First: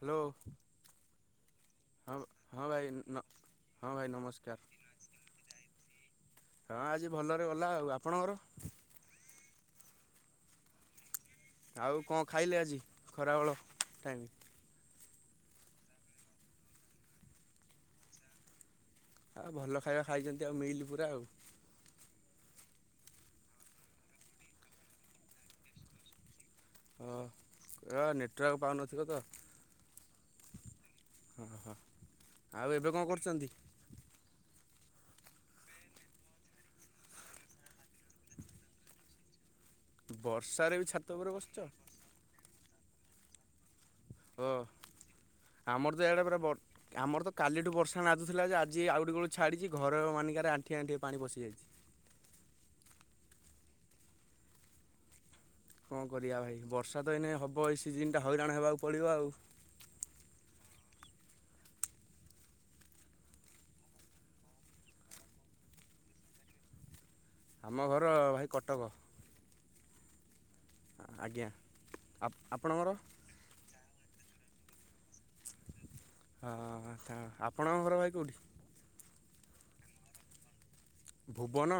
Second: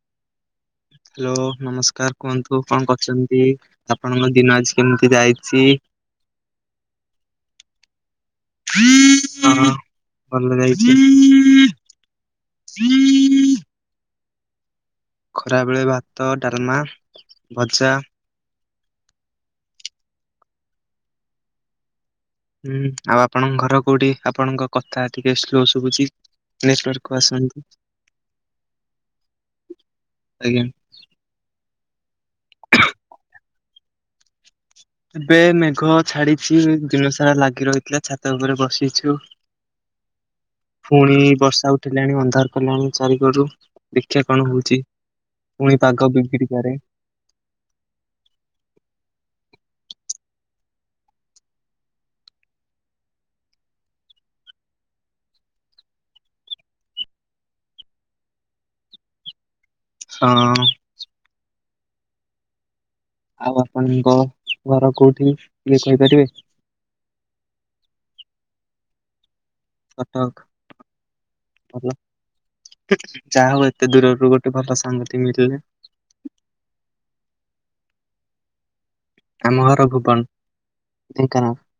Hello. Hello ନମସ୍ sir ହଁ କୁହନ୍ତୁ ହଁ ଭାଇ କଣ କରଛନ୍ତି ହଁ ଭାଇ ଆପଣଙ୍କ ଦିନ ନମସ୍କାର ଆଜି କେମିତି ଯାଇଛି? ହଁ ଆଜି ଭଲରେ ଗଲା ଆଉ ଆପଣଙ୍କର? ହଁ ଭଲ ଯାଇଛି। ଟାଇମ ଖରାବେଳେ ଭାତ, ଡାଲମା, ଭଜା ଆଉ ଭଲ ଖାଇବା ଖାଇଛନ୍ତି ଆଉ ମିଲ ପୁରା ଆଉ। ହୁଁ ଆଉ ଆପଣଙ୍କ ଘର କୋଉଠି ଆପଣଙ୍କ କଥା ଟିକେ ସ୍ଲୋ ଶୁଭୁଛି। ନେଟୱାର୍କକୁ ହଁ ଆସନ୍ତୁ ଏବା ନେଟୱାର୍କ ପାଉନଥିବ ତ। ଆଜ୍ଞା। ହଁ ହଁ ହଁ ଆଉ ଏବେ କଣ କରୁଛନ୍ତି? ଏବେ ମେଘ ଛାଡିଛି ଦିନ ସାରା ଲାଗି ରହିଥିଲା ଛାତ ଉପରେ ବସିଛୁ। ବର୍ଷାରେ ବି ଛାତ ପୁଣି ଉପରେ ବର୍ଷା ବସିଛ? ଅନ୍ଧାର କଲାଣି ଚାରିକରୁ ଦେଖିଆ ଓ କଣ ହଉଛି ପୁଣି ଆମର ତ ପାଗ ଇଆଡ଼େ ପୁରା ବ ବିଗିଡିପାରେ। ଆମର ତ କାଲିଠୁ ବର୍ଷା ନାଦୁଥିଲା ଯେ ଆଜି ଆଉଠିକ ବେଳୁ ଛାଡ଼ିଛି ଘର ମାନିକାରେ ଆଣ୍ଠି ଆଣ୍ଠିଏ ପାଣି ପଶିଯାଇଛି। କଣ କରିବା ଭାଇ ବର୍ଷା ତ ଏଇନେ ହବ ଏଇ ସିଜିନଟା ହଇରାଣ ହେବାକୁ ପଡ଼ିବ ଆଉ। ହଁ। ଆଉ ଆପଣଙ୍କ ଘର କୋଉଠି ଟିକେ କହିପାରିବେ? ଆମ ଘର ଭାଇ କଟକ। କଟକ। ଆଜ୍ଞା ଭଲ ଆପ ଆପଣଙ୍କର? ଯାହା ହଉ ଏତେ ଦୂରରୁ ଗୋଟେ ଭଲ ସାଙ୍ଗଟେ ମିଳିଛନ୍ତି। ହଁ ହଁ ଆପଣଙ୍କ ଘର ଭାଇ କୋଉଠି? ଆମ ଘର ଭୁବନ୍। ଭୁବନ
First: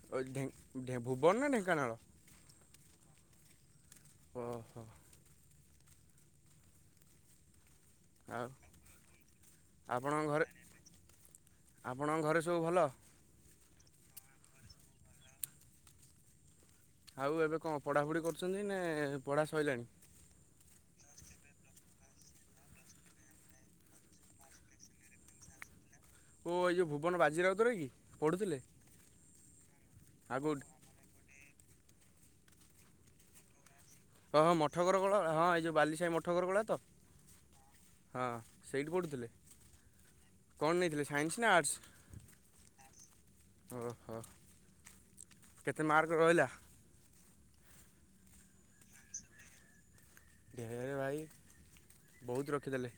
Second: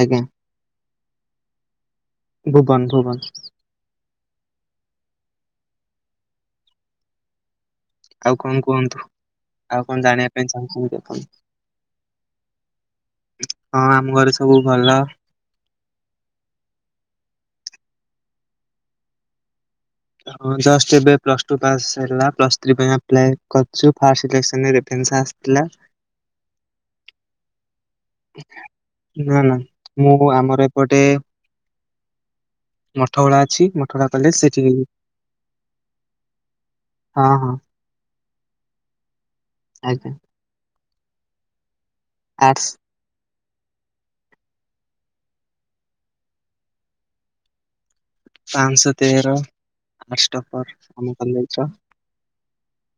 ଆଜ୍ଞା ଢେ ଢେ ଭୁବନ ନା ଢେଙ୍କାନାଳ? ଭୁବନ୍ ଭୁବନ୍। ଓ ହୋ। ଆଉ କଣ କୁହନ୍ତୁ। ଆଉ କଣ ଆପଣଙ୍କ ଜାଣିବା ଘରେ ପାଇଁ ଚାହୁଁଛନ୍ତି ଆପଣ? ଆପଣଙ୍କ ଘରେ ସବୁ ଭଲ ହଁ ଆମ ଘରେ ସବୁ ଭଲ। ଆଉ ଏବେ କଣ ପଢ଼ାପଢ଼ି କରୁଛନ୍ତି ନା ପଢ଼ା ସଇଲାଣି? ହଁ ଜଷ୍ଟ ଏବେ ପ୍ଲସ ଟୁ ପାସ୍ ହେଲା ପ୍ଲସ୍ ଥ୍ରୀ ପାଇଁ ଆପ୍ଲାଏ କରିଛୁ ଫାଷ୍ଟ ସିଲେକ୍ସନ ରେ ଜିନିଷ ଆସିଥିଲା। ଓ ଏଇ ଯୋଉ ଭୁବନ ବାଜିରାଉତର କି? ପଢ଼ୁଥିଲେ ନା ନା ମୁଁ ଆଉ କେଉଁଠି ଆମର ଏପଟ ଟେ ମଠ ଉଳା ଅଛି ମ ହଁ ହଁ ମଠ ଘର ଗୋଳା ହଁ ଏଇ ଯୋଉ ବାଲି ସାହି ମଠ ଘର ଗୋଳା ତ? ହଁ ହଁ ସେଇଠି ପଢ଼ୁଥିଲେ? ଆଜ୍ଞା। କଣ ନେଇଥିଲେ ସାଇନ୍ସ ନା ଆର୍ଟସ୍? ଆର୍ଟ୍ସ୍। ଓହୋ କେତେ ମାର୍କ ରହିଲା? ପାଁଶହ ତେର। ଫାଷ୍ଟ୍ ଟପର ଢେରେ ଆମ ଭାଇ କଲେଜର। ବହୁତ ରଖିଦେଲେ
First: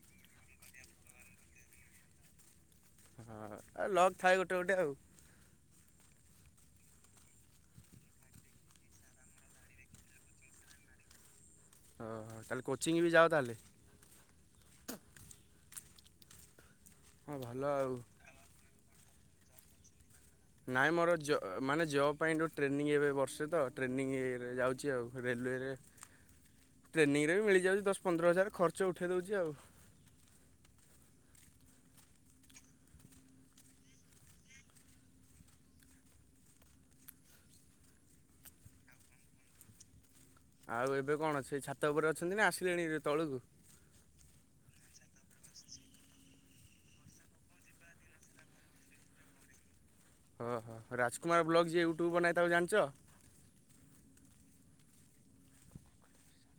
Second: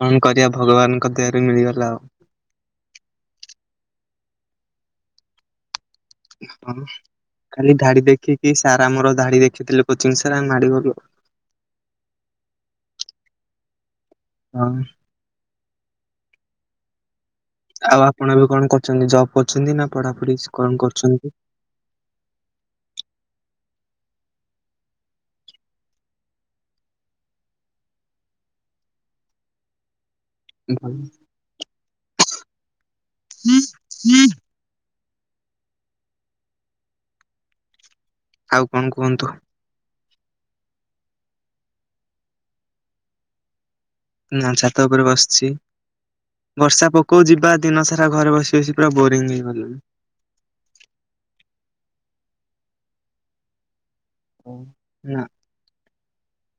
କଣ କରିବା ଭଗବାନଙ୍କ ଦୟାରୁ ମିଳିଗଲା ଆଉ। ହଁ, ଲକ୍ ଥାଏ ଗୋଟେ ଗୋଟେ ଆଉ। ହଁ ଖାଲି ଧାଡି ଦେଖିକି ସାର୍ ଆମର ଦାଢ଼ି ଦେଖିଥିଲେ ପଛକେ ସାର, ଆମେ ମାଡିଗଲୁ। ଓହୋ ତାହାଲେ କୋଚିଂ ବି ଯାଅ ତାହେଲେ ହଁ। ହଁ ଭଲ ଆଉ। କଣ ଏବେ କଣ କରୁଚନ୍ତି ଜବ୍ କରିଛନ୍ତି ନା ପଢାପଢି ସ୍। ନାଇ ମୋର ଜ ଅ ମାନେ ଜବ ପାଇଁ ଯୋଉ ଟ୍ରେନିଂ ଏବେ ବର୍ଷେ ତ ଟ୍ରେନିଂ ଇଏ ରେ ଯାଉଚି ଆଉ ରେଲୱେରେ। ଟ୍ରେନିଂରେ ବି ମିଳି ଯାଉଚି ଦଶ ପନ୍ଦର ହଜାର ଖର୍ଚ୍ଚ ଉଠେଇ ଦଉଚି ଆଉ। ଭଲ। [unintelligible] ଆଉ, କଣ କୁହନ୍ତୁ? ଆଉ ଏବେ କଣ ସେଇ ଛାତ ଉପରେ ଅଛନ୍ତି ନା ଆସିଲେଣି ଏବେ ତଳୁକୁ। ନା ଛାତ ଉପରେ ବସିଛି। ବର୍ଷା ପକଉ ଯିବା ଦିନ ସାରା ଘରେ ବସି ବସି ପୁରା ବୋରିଙ୍ଗ ହେଇଗଲିଣି। ଓ ହୋ, ରାଜକୁମାର ବ୍ଲଗ ଯିଏ ୟୁଟ୍ୟୁବ ବନାଏ ତାକୁ ଜାଣିଚ। ମୁଁ ନାଁ।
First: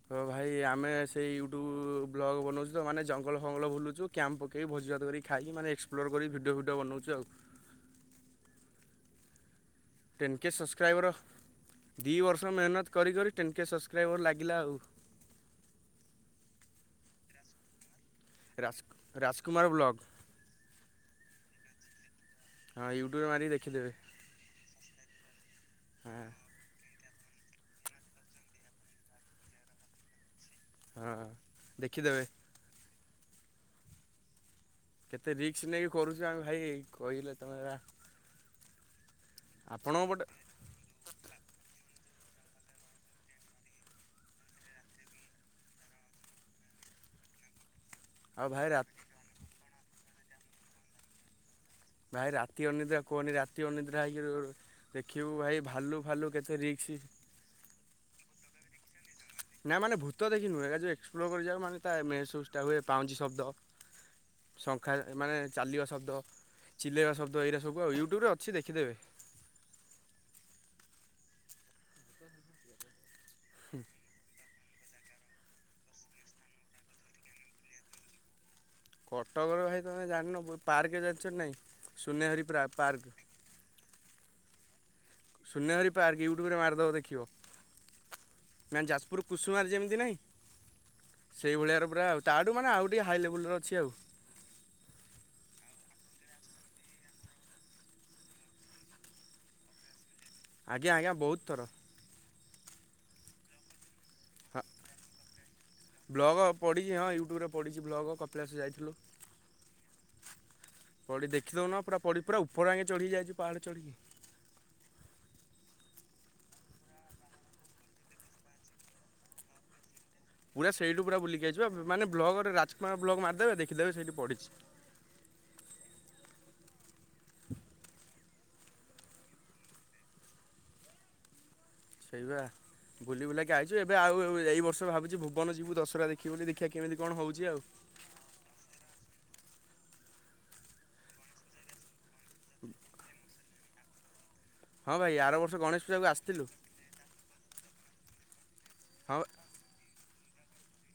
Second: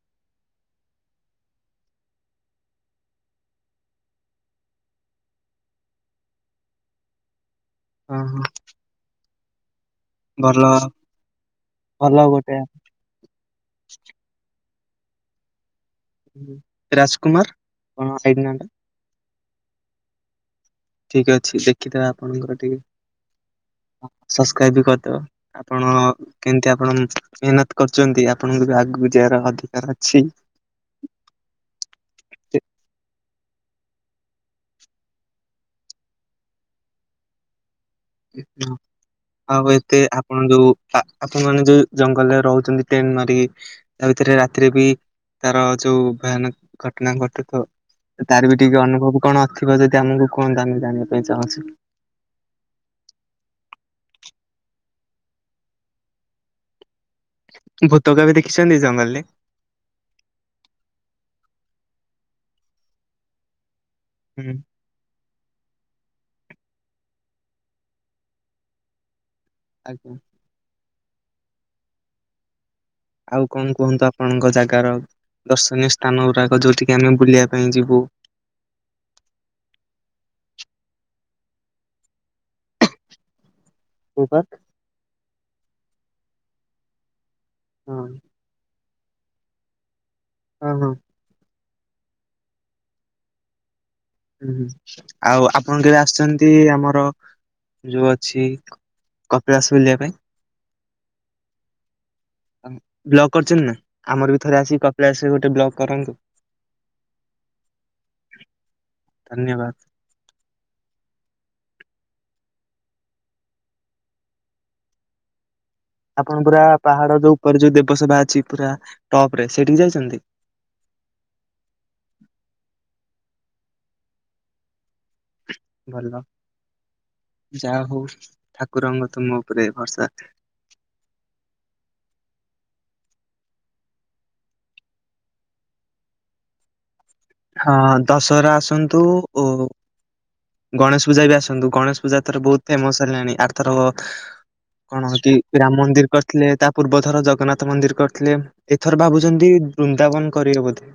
ତ ଭାଇ ଆମେ ସେଇ ୟୁଟ୍ୟୁବ ବ୍ଲଗ୍ ବନଉଚୁ ତ ମାନେ ଜଙ୍ଗଲ ଫଙ୍ଗଲ ବୁଲୁଚୁ। କ୍ୟାମ୍ ପକେଇ ଭୋଜିଭାତ କରି ଖାଇକି ମାନେ ଏକ୍ସପ୍ଲୋର୍ କରି ଭିଡ଼ିଓ ଫିଡ଼ିଓ ବନଉଚୁ ଆଉ। ଅ ହଁ। ଟେନ୍ କେ ସସ୍କ୍ରାଇବର ଦି ଭଲ ବର୍ଷ ଗୋଟେ ମେହେନତ କରିିକରି ଟେନ୍ କେ ସସ୍କ୍ରାଇବର ଲାଗିଲା ଆଉ। ରାଜକୁମାର ହଁ, ସେଇଦିନ ରାଜକୁ ରାଜକୁମାର ବ୍ଲଗ। ଠିକ ଅଛି ଦେଖିଦେବା ଆପଣଙ୍କର ଟିକେ। ହଁ ୟୁଟ୍ୟୁବରେ ମାରିଦେଖି ଦେବେ। ସବସ୍କ୍ରାଇବ ବି କରିଦବ, ଆପଣ ଯେମିତି ଆପଣ ମେହେନତ କରୁଛନ୍ତି ଆପଣଙ୍କୁ ବି ଆଗକୁ ଯିବାର ଅଧିକାର ଅଛି। ହଁ, ଦେଖିଦେବେ। କେତେ ରିକ୍ସ ନେଇ କରୁଛୁ ଆମେ ଭାଇ କହିଲେ ତମେ ବା ଥୁ, ଆଉ ଏତେ ପଟେ ଆପଣ ଯୋଉ ଆପଣ ମାନେ ଯୋଉ ଜଙ୍ଗଲରେ ରହୁଛନ୍ତି ଟେଣ୍ଟ ମାରିକି। ତା ଭିତରେ ରାତିରେ ବି ତାର ଯୋଉ ଭୟାନକ ଘଟଣା ଘଟୁ ଥବ। ଆଉ ତାର ବି ଭାଇ ରା ଟିକେ ଅନୁଭବ କଣ ଥିବ ଯଦି ଆମକୁ କୁହନ୍ତୁ, ଆମେ ଜାଣିବା ପାଇଁ ଚାହୁଁଛୁ। ଭାଇ ରାତି ଅନିଦ୍ରା କୁହନି ରାତି ଅନିଦ୍ରା ହେଇକି ରହୁ। ଦେଖିବୁ ଭାଇ ଭାଲୁ ଫାଲୁ କେତେ ରିକ୍ସ। ଭୂତ କେବେ ଦେଖିଛନ୍ତି ଜଙ୍ଗଲରେ? ନାଁ ମାନେ ଭୂତଦେଖି ନୁହେଁ ଏଜେ ଏକ୍ସପ୍ଲୋର କରିିଯାଉ ମାନେ ତା ମେହେସୁସ ଟା ହୁଏ ପାଉଁଜି ଶବ୍ଦ। ହୁଁ, ଶଙ୍ଖାର ମାନେ ଚାଲିବା ଶବ୍ଦ ଚିଲେଇବା ଶବ୍ଦ ଏଇରା ସବୁ ଆଉ ୟୁଟ୍ୟୁବରେ ଅଛି ଦେଖିଦେବେ। ଆଜ୍ଞା। ଆଉ କଣ କୁହନ୍ତୁ ଆପଣଙ୍କ ଜାଗାର ଦର୍ଶନୀୟ ସ୍ଥାନ ଗୁଡାକ ଯୋଉଠ କିି ଆମେ ବୁଲିବା ପାଇଁ ଯିବୁ। କଟକର ଭାଇ ତମେ ଜାଣିନ ପାର୍କ ଜାଣିଛ ନାହିଁ ସୁନେହେରି ପାର ପାର୍କ। କୋଉ ପାକ? ସୁନେହେରି ପାର୍କ ୟୁଟ୍ୟୁବରେ ମାରିଦବ ଦେଖିବ। ହୁଁ। ମାନେ ଯାଜପୁର କୁସୁମାରେ ଯେମିତି ନାହିଁ? ହଁ, ହଁ, ସେଇଭଳିଆର ପୁରା ତାଠୁ ମାନେ ଆଉ ଟିକେ ହାଇ ଲେବୁଲ୍ର ର ଅଛି ଆଉ। ହୁଁ, ହୁଁ ଆଉ ଆପଣ କେବେ ଆସିଛନ୍ତି ଆମର ଯୋଉ ଅଛି କପିଳାସ ବୁଲିବା ପାଇଁ। ଆଜ୍ଞା ଆଜ୍ଞା ବହୁତ ଥର। ବ୍ଲକ୍ କରିଛନ୍ତି ନା। ଆମର ବି ଥରେ ହଁ ଆସିିକି କପିଳାସରେ ଗୋଟେ ବ୍ଲଗ କରନ୍ତୁ। ବ୍ଲଗ ପଡ଼ିଛି ହଁ ୟୁଟ୍ୟୁବରେ ପଡ଼ିଛି ବ୍ଲଗ ଧନ୍ୟବାଦ। ପଡି ଦେଖିଦଉନ ପୁରା ପଡି ପୁରା ଉପର ଆଗେ ଚଢି ଯାଇଛି ପାହାଡ ଚଢିକି। ଆପଣ ପୁରା ପାହାଡ ଯୋଉ ଉପରେ ଯୋଉ ଦେବସଭା ଅଛି ପୁରା ଟପ ରେ ସେଠିକି ଯାଇଛନ୍ତି? ପୁରା ସେଇଠୁ ପୁରା ବୁଲିକି ଆଇଚୁ ବା ମାନେ ବ୍ଲଗରେ ରାଜକୁମାର ବ୍ଲଗ ମାରିଦେବେ ଦେଖଦେବେ ସେଇଠି ପଢିଛି। ଭଲ ଯାହା ହଉ ଠାକୁରଙ୍କ ତୁମ ଉପରେ ଭରସା। ସେଇବା। ବୁଲି ବୁଲାକି ଆଇଛୁ ଏବେ ଆଉ ଏଇ ବର୍ଷ ଭାବୁଛି ଭୁବନ ଯିବୁ ଦଶହରା ଦେଖିବୁ ବୋଲି ଦେଖିବା କେମିତି କଣ ହଉଛି। ହଁ ଦଶହରା ଆସନ୍ତୁ ଓ ଗଣେଶ ପୂଜା ବି ଆସନ୍ତୁ ଗଣେଶ ପୂଜା ଥର ବହୁତ ଫେମସ ହେଲାଣି ଆର୍ଥର ହଁ କଣ ଭାଇ ସେଠି ଆର ବର୍ଷ ରାମ ଗଣେଶ ପୂଜାକୁ ମନ୍ଦିର ଆସିଥିଲୁ କରିଥିଲେ ତା ପୂର୍ବ ଥର ଜଗନ୍ନାଥ ମନ୍ଦିର କରିଥିଲେ। ଏଥର ହଁ ଭାବୁଛନ୍ତି ବୃନ୍ଦାବନ କରିବ ବୋଧେ!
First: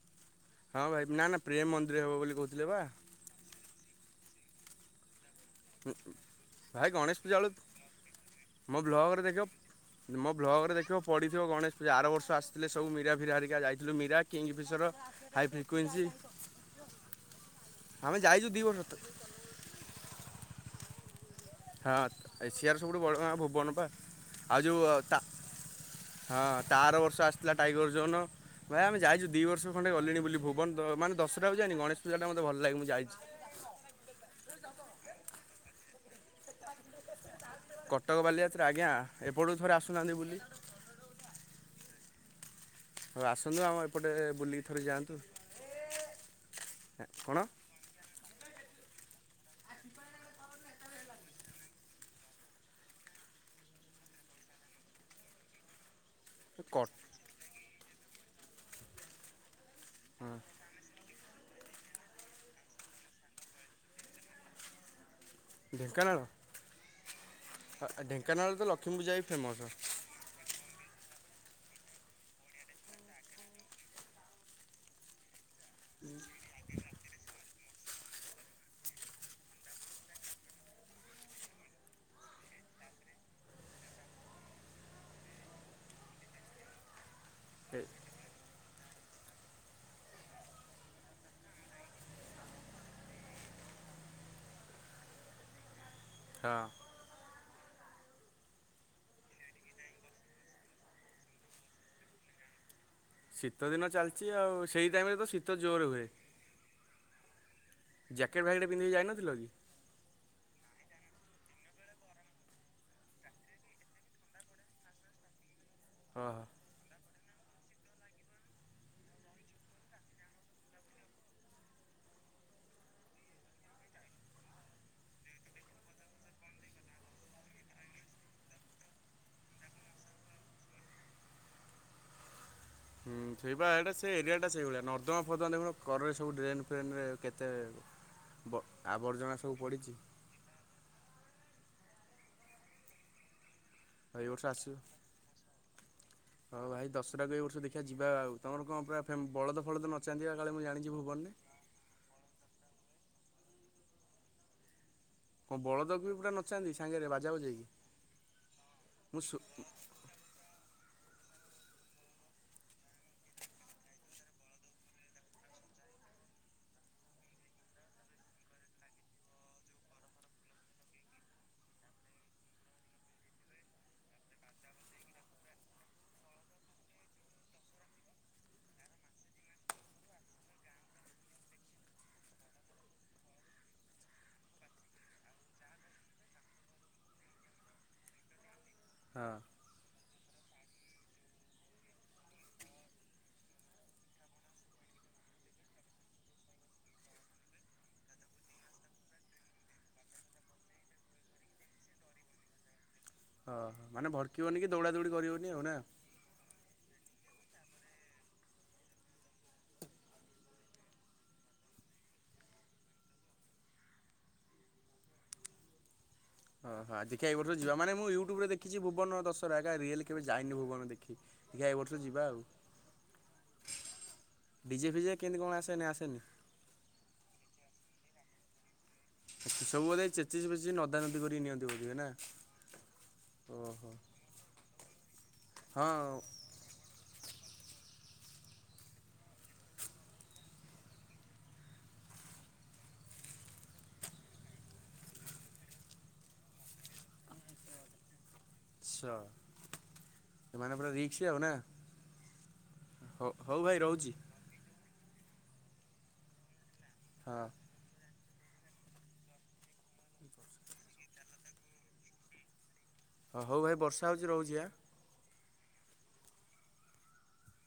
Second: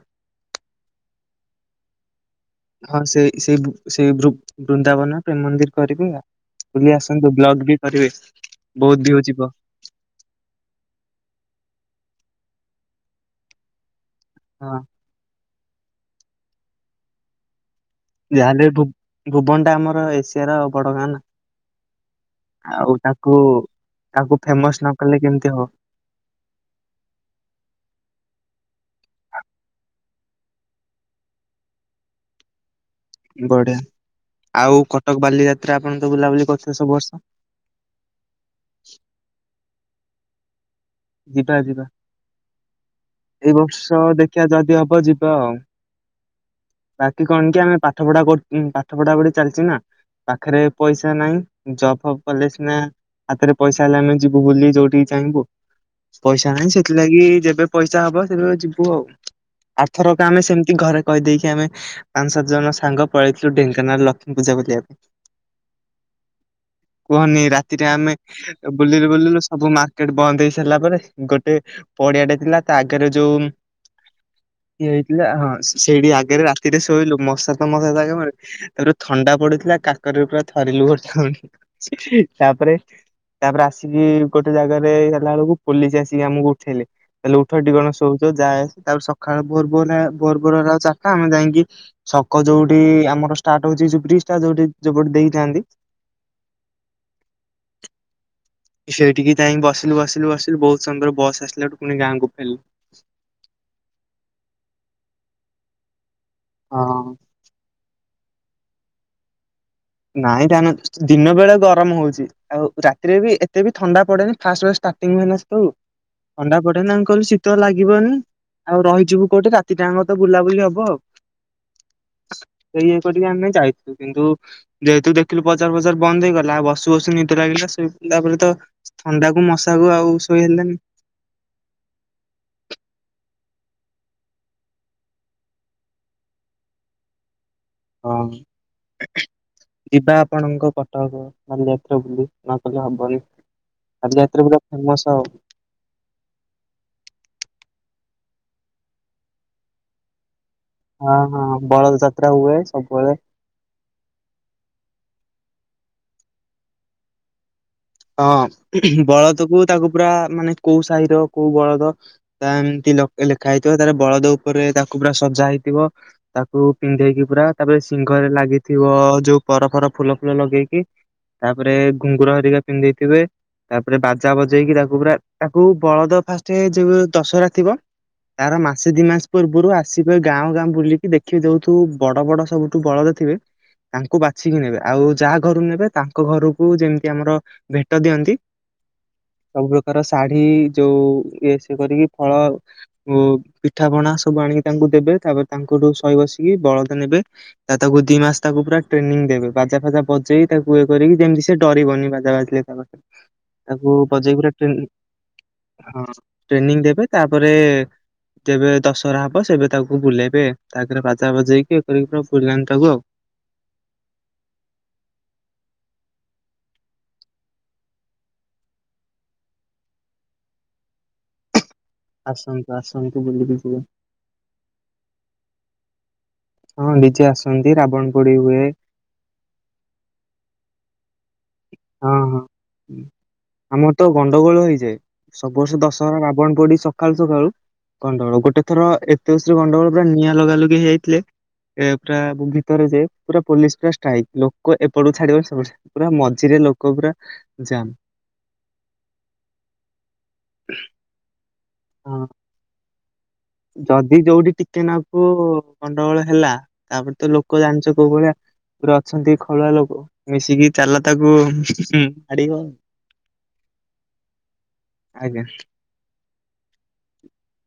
ହଁ ଭାଇ ନା ନା ପ୍ରେମ ମନ୍ଦିର ହବ ବୋଲି କହୁଥିଲେ ବା। ସେ ସେଇ ଭୁ ସେଇ ବୃ ବୃନ୍ଦାବନ।। ପ୍ରେମ୍ ମନ୍ଦିର କରିବେ ଆ ଭାଇ ବୁଲି ଗଣେଶ ଆସନ୍ତୁ ପୂଜା ବେଳୁ ବ୍ଲଗ ବି କରିବେ ମୋ ବହୁତ ଭ୍ଲଗରେ ଭିଓ ଦେଖିବ ଯିବ। ମୋ ବ୍ଲଗ ରେ ଦେଖିବ ପଡିଥିବ ଗଣେଶ ପୂଜା ଆର ବର୍ଷ ଆସିଥିଲେ ସବୁ ମିୀରା ଫିରା ହରିକା ଯାଇଥିଲୁ ମୀରା ହଁ କିଙ୍ଗଫିସ୍ର ହାଇ ଫ୍ରିକଏନ୍ସି। ଯାହାହେଲେ ଭୁବନ ଟା ଆମର ଏସିଆ ର ବଡ ଗାଁ ନା।। ହଁ ଏସିଆର ଆଉ ସବୁଠୁ ବଡ଼ ଗାଁ ତାକୁ ଭୁବନ ପା ତାକୁ ଆଉ ଫେମସ ନ ଯୋଉତା କଲେ କେମିତି ହବ ହଁ ତା ଆର ବର୍ଷ ଆସିଥିଲା ଟାଇଗର ଜୋନ? ଭାଇ ଆମେ ଯାଇଛୁ ଦି ବର୍ଷ ଖଣ୍ଡେ ଗଲିଣି ବୋଲି ଭୁବନ ମାନେ ଦଶଟାକୁ ଯାଇଏଣି ଗଣେଶ ପୂଜା ଟା ମତେ ଭଲ ଲାଗେ ମୁଁ ଯାଇଛି। ବଢିଆ ଆଉ କଟକ ବାଲିଯାତ୍ରା ଆପଣ ତ ବୁଲାବୁଲି କରୁଥିବେସବୁ ବର୍ଷ? କଟକ ବାଲିଯାତ୍ରା ଆଜ୍ଞା ଏପଟୁ ଥରେ ଆସୁନାହାନ୍ତି ବୁଲି। ଯିବା ଯିବା। ହଉ ଏଇ ଆସନ୍ତୁ ଆମ ବର୍ଷ ଏପଟେ ଦେଖିବା ବୁଲିକି ଯଦି ଥରେ ହବ ଯାଆନ୍ତୁ ଯିବା ଆଉ। ବାକି କଣ କି ଆମେ ପାଠ ପଢା ପାଠ ପଢା ଗଢି ଚାଲିଚ ନା ପାଖେରେ। ପଇସା ନାହିଁ ଜବ୍ ହପ୍ କଲେ ସି ନା ହାତରେ ପଇସା ହେଲେ ଆମେ ଯିବୁବୁଲି ଯୋଉଠିକି ଚାହିଁବୁ। ପଇସା ନାହିଁ ସେଥିଲାଗି ଯେବେ ପଇସା ହବ ସେବେ ଯିବୁ ଆଉ ଆଥରକ ଆମେ ସେମତି ଘରେ କହିଦେଇକି ଆମେ ପାଞ୍ଚ ସାତ ଜଣ ସାଙ୍ଗ ପଳେଇଥିଲୁ ଢେଙ୍କାନାଳ ଲକ୍ଷ୍ମୀ ପୂଜା ବଲିବା ପାଇଁ। ଢେଙ୍କାନାଳ କୁହନି ରାତିରେ ଆମେ ଢେଙ୍କାନାଳ ତ ଲକ୍ଷ୍ମୀ ବୁଲିଲୁ ପୂଜା ବି ବୁଲିଲୁ ସବୁ ମା ଫେମସ୍ ସେଠୁ ବନ୍ଦ ହେଇ ସାରିଲା ପରେ ଗୋଟେ ପଡିଆଟେ ଥିଲା ତା ଆଗରେ ଯୋଉ ଇଏ ହେଇଥିଲା ହଁ ସେଇଠି ଆଗରେ ସେଠି ଶୋଇଲୁ ମଶା ତ ମସା ତାପରେ ଥଣ୍ଡା ପଡୁଥିଲା କାକରରେ ପୁରା ଥରିଲୁ ଗୋଟା ପୁଣି। ତାପରେ ତାପରେ ଆସିକି ଗୋଟେ ଜାଗାରେ ହେଲା ବେଳକୁ ପୋଲିଚ ଆସିକି ଆମକୁ ଉଠେଇଲେ। ତାଲେ ଉଠା ଏଟିକଣ ଶୋଉଛ ଯା ତା ସକାଳ ଭରଭର ଆଉ ଚାରଟା ଆମେ ଯାଇକି ଶକ ଯୋଉଠି ଆମର ଷ୍ଟାର୍ଟ ହଉଛିୁ ଯୁପ୍ରିଷ୍ଟ ଯୋଉ ପଟ ଦେଇ ଯାଆନ୍ତି। ହଁ। ସେଇଠିକି ଯାଇକି ବସିଲୁ ବସିଲୁ ବସିଲୁ ବହୁତ ସମୟରେ ବସ ଆସିଲାୋଠୁ ପୁଣି ଗାଁକୁ ଫେରୁଲୁ। ଶୀତଦିନ ଚାଲିଛି ଆଉ ସେଇ ଟାଇମେ ତ ଶୀତ ଜୋର ହୁଏ। ହଁ। ଜ୍ୟାକେଟ ଭ୍ୟାକଟ ପନ୍ଧିକି ଯାଇନଥିଲ କି? ନାଇଁ ଯାଇନ ଦିନ ବେଳେ ଗରମ ହଉଛି। ଆଉ ରାତିରେ ବି ଏତେ ବି ଥଣ୍ଡା ପଡେନି ଫାଷ୍ଟ ଫାଷ୍ଟ ଷ୍ଟାର୍ଟିଂ ହୁଏନା ସେ ହଁ ହଁ। ଥଣ୍ଡା ପଡେ। ଦେନାଙ୍କର ଶୀତ ଲାଗିବନି। ରହିଯିବୁ କୋଉଠି ରାତି ଟାଙ୍କ ତ ବୁଲାବୁଲି ହବ ଆଉ। ସେ ଇଏ କରିବେ ଆମେ ଯାଇଥିଲୁ କିନ୍ତୁ ଯେହେତୁ ଦେଖିଲୁ ବଜାର ବଜାର ବନ୍ଦ ହେଇଗଲାଉ ବସୁ ବସୁ ନିଦ ଲାଗିଲା ଶୋ ତାପରେ ତ ଥଣ୍ଡା କୁ ମଶା କୁ ଆଉ ଶୋଇ ହେଲେଣିି। ହୁଁ ସେଇବା ଏଇଟା ସେ ଏରିଆଟା ସେଇଭଳିଆ ନର୍ଦ୍ଦମା ଫର୍ଦ୍ମାର୍ଦ୍ଦମା ଦେଖୁ କରରେ ସବୁ ଡ୍ରେନ ଫେନରେ କେତେ ହଁ ବ ଆବର୍ଜନା ସବୁ ପଡ଼ିଛି ଯିବା ଆପଣଙ୍କ କଟକ। କାଲି ଯାଇଥିଲ ବୁଲି ନଗଲେ ହବନି। ଏଇ ବାଲିଯାତ୍ରା ବର୍ଷ ପୁରା ଆସୁ। ଫେମସ ଆଉ। ହଁ ଭାଇ ଦଶଟାକୁ ଏ ବର୍ଷ ଦେଖିବା ଯିବା ଆଉ ତମର କଣ ପୁରା ବଳଦ ଫଳଦ ନଚାନ୍ତି କାଳେ ମୁଁ ଜାଣିଛି। ହଁ ଭୁବନରେ? ହଁ ବଲଦ ଯାତ୍ରା ହୁଏ ସବୁବେଳେ ହଁ ବଳଦକୁ ବି ପୁରା ନଚାନ୍ତି ସାଙ୍ଗରେ ବାଜା ବଜେଇକି? ହଁ ମୁଁ ଶୁ ବଳଦ କୁ ତାକୁ ପୁରା ମାନେ କୋଉ ସାହିର କୋଉ ବଳଦ ତା ଏମିତି ଲ ଲେଖା ହେଇଥିବ ତାପରେ ବଳଦ ଉପରେ ତାକୁ ପୁରା ସଜା ହେଇଥିବ। ତାକୁ ପିନ୍ଧେଇକି ପୁରା ତାପରେ ଶିଂହରେ ଲାଗିଥିବ ଯୋଉ ପର ଫର ଫୁଲ ଫୁଲ ଲଗେଇକି ତାପରେ ଘୁଙ୍ଗୁର ହେରିକା ପିନ୍ଧିଥିବେ ତାପରେ ବାଜା ବଜେଇକି ତାକୁ ପୁରା ତାକୁ ବଳଦ ଫାଷ୍ଟ ଜଉ ଦଶହରା ଥିବ ତାର ମାସେ ଦି ମାସ ପୂର୍ବରୁ ଆସିବେ ଗାଁ ଗାଁ ବୁଲିକି ଦେଖି ଯେହେଥୁ ବଡ଼ ବଡ଼ ସବୁ ବଳଦ ଥିବେ ତାଙ୍କୁ ବାଛିକି ନେବେ ଆଉ ଯାହା ଘରୁ ନେବେ ତାଙ୍କ ଘରକୁ ଯେମିତି ଆମର ଭେଟ ଦିଅନ୍ତି ହଁ। ସବୁ ପ୍ରକାର ଶାଢ଼ୀ ଯୋଉ ଇଏ ସିଏ କରିକି ଫଳ ଓ ପିଠା ପଣା ସବୁ ଆଣିକି ତାଙ୍କୁ ଦେବେ ତାପରେ ତାଙ୍କଠୁ ଶଇ ବସିକି ବଳଦ ନେବେ। ତା ତାକୁ ଦି ମାସ ତାକୁ ପୁରା ଟ୍ରେନିଂ ଦେବେ ବାଜା ଫାଜା ବଜେଇ ତାକୁ ଇଏ କରିକି ଯେମିତି ସେ ଡରିବନି ବାଜା ବାଜିଲେ [unintelligible] ହଁ ତାକୁ ମାନେ ବଜେଇ ଭଡ଼କିବନି କି ଟ୍ରେନିଂ ଦୌଡ଼ା ଦୌଡ଼ି କରିବନି ଆଉ ନା? ହଁ। ଟ୍ରେନିଂ ଦେବେ ତାପରେ ତେବେ ଦଶହରା ହବ ସେବେ ତାକୁ ବୁଲେଇବେ ତାଗରେ ବାଜା ବଜେଇକି କରିକି ପୁରା ବୁଲାନ୍ତି ତାକୁ ଆଉ। ହଁ ହଁ ଦେଖିବା ଏ ବର୍ଷ ଯିବା ମାନେ ମୁଁ ୟୁଟ୍ୟୁବରେ ଦେଖଛି ଭୁବନ ଦଶହରା ଏକା ରିଏଲ କେବେ ଯାଇନି ଭୁବନ ଦେଖି। ଦେଖିବା ଏ ବର୍ଷ ଯିବା। ଆଉ ଆସନ୍ତୁ ଆସନ୍ତୁ ବୁଲିକି ଯିବେ। ଡିଜେ ଫିଜେ କେମତି କଣ ଆସେ ନା ଆସେନି? ହଁ ଡିଜେ ଆସନ୍ତି ରାବଣ ପୋଡ଼ି ହୁଏ। ସବୁ ବୋଧେ ଚେଚିସ୍ ଫେଚିସ୍ ନଦା ନଦୀ କରିକି ନିଅନ୍ତି? ବୋଧେ ନା ହଁ ହଁ ହଁ। ଓହୋ। ଆମର ତ ଗଣ୍ଡଗୋଳ ହେଇଯାଏ ସବୁ ବର୍ଷ ହଁ ଦଶହରା ରାବଣ ପୋଡ଼ି ସ ସକାଳୁ ସକାଳୁ ଗଣ୍ଡଗୋଳ ଗୋଟେ ଥର ଏତେ ଜୋର୍ ସେ ଗଣ୍ଡଗୋଳ ପୁରା ନିଆଁ ଲଗା ଲଗି ହେଇଯାଇଥିଲେ। ଏ ପୁରା ଭିତରେ ଯେ ପୁରା ପୋଲିସ ପୁରା ଷ୍ଟ୍ରାଇକ୍ ଲୋକ ଏପଟୁ ଛାଡ଼ିବେନୀ ସେପଟୁ ଛା ପୁରା ମ ଝିରେ ଲୋକ ପୁରା ଯାମ୍ ସ ଏ ମାନ ପୁରା ରିକ୍ସ ଆଉ ନା? ହଁ ହଉ ହଉ ଭାଇ ରହୁଛି ଯଦି ଯୋଉଠି ଟିକେ ନା କୁ ଗଣ୍ଡଗୋଳ ହେଲା ତାପରେ ତ ହଁ। ଲୋକ ଜାଣିଛ କୋଉ ଭଳିଆ ପୁରା ଅଛନ୍ତି ଖଳୁଆ ଲୋକ ମିଶିକି ଚାଲ ତାକୁ ମାଡ଼ିବା। ହଁ ହଉ ଭାଇ ବର୍ଷା ହେଉଛି ରହୁଛି ଆଁ। ଆଜ୍ଞା।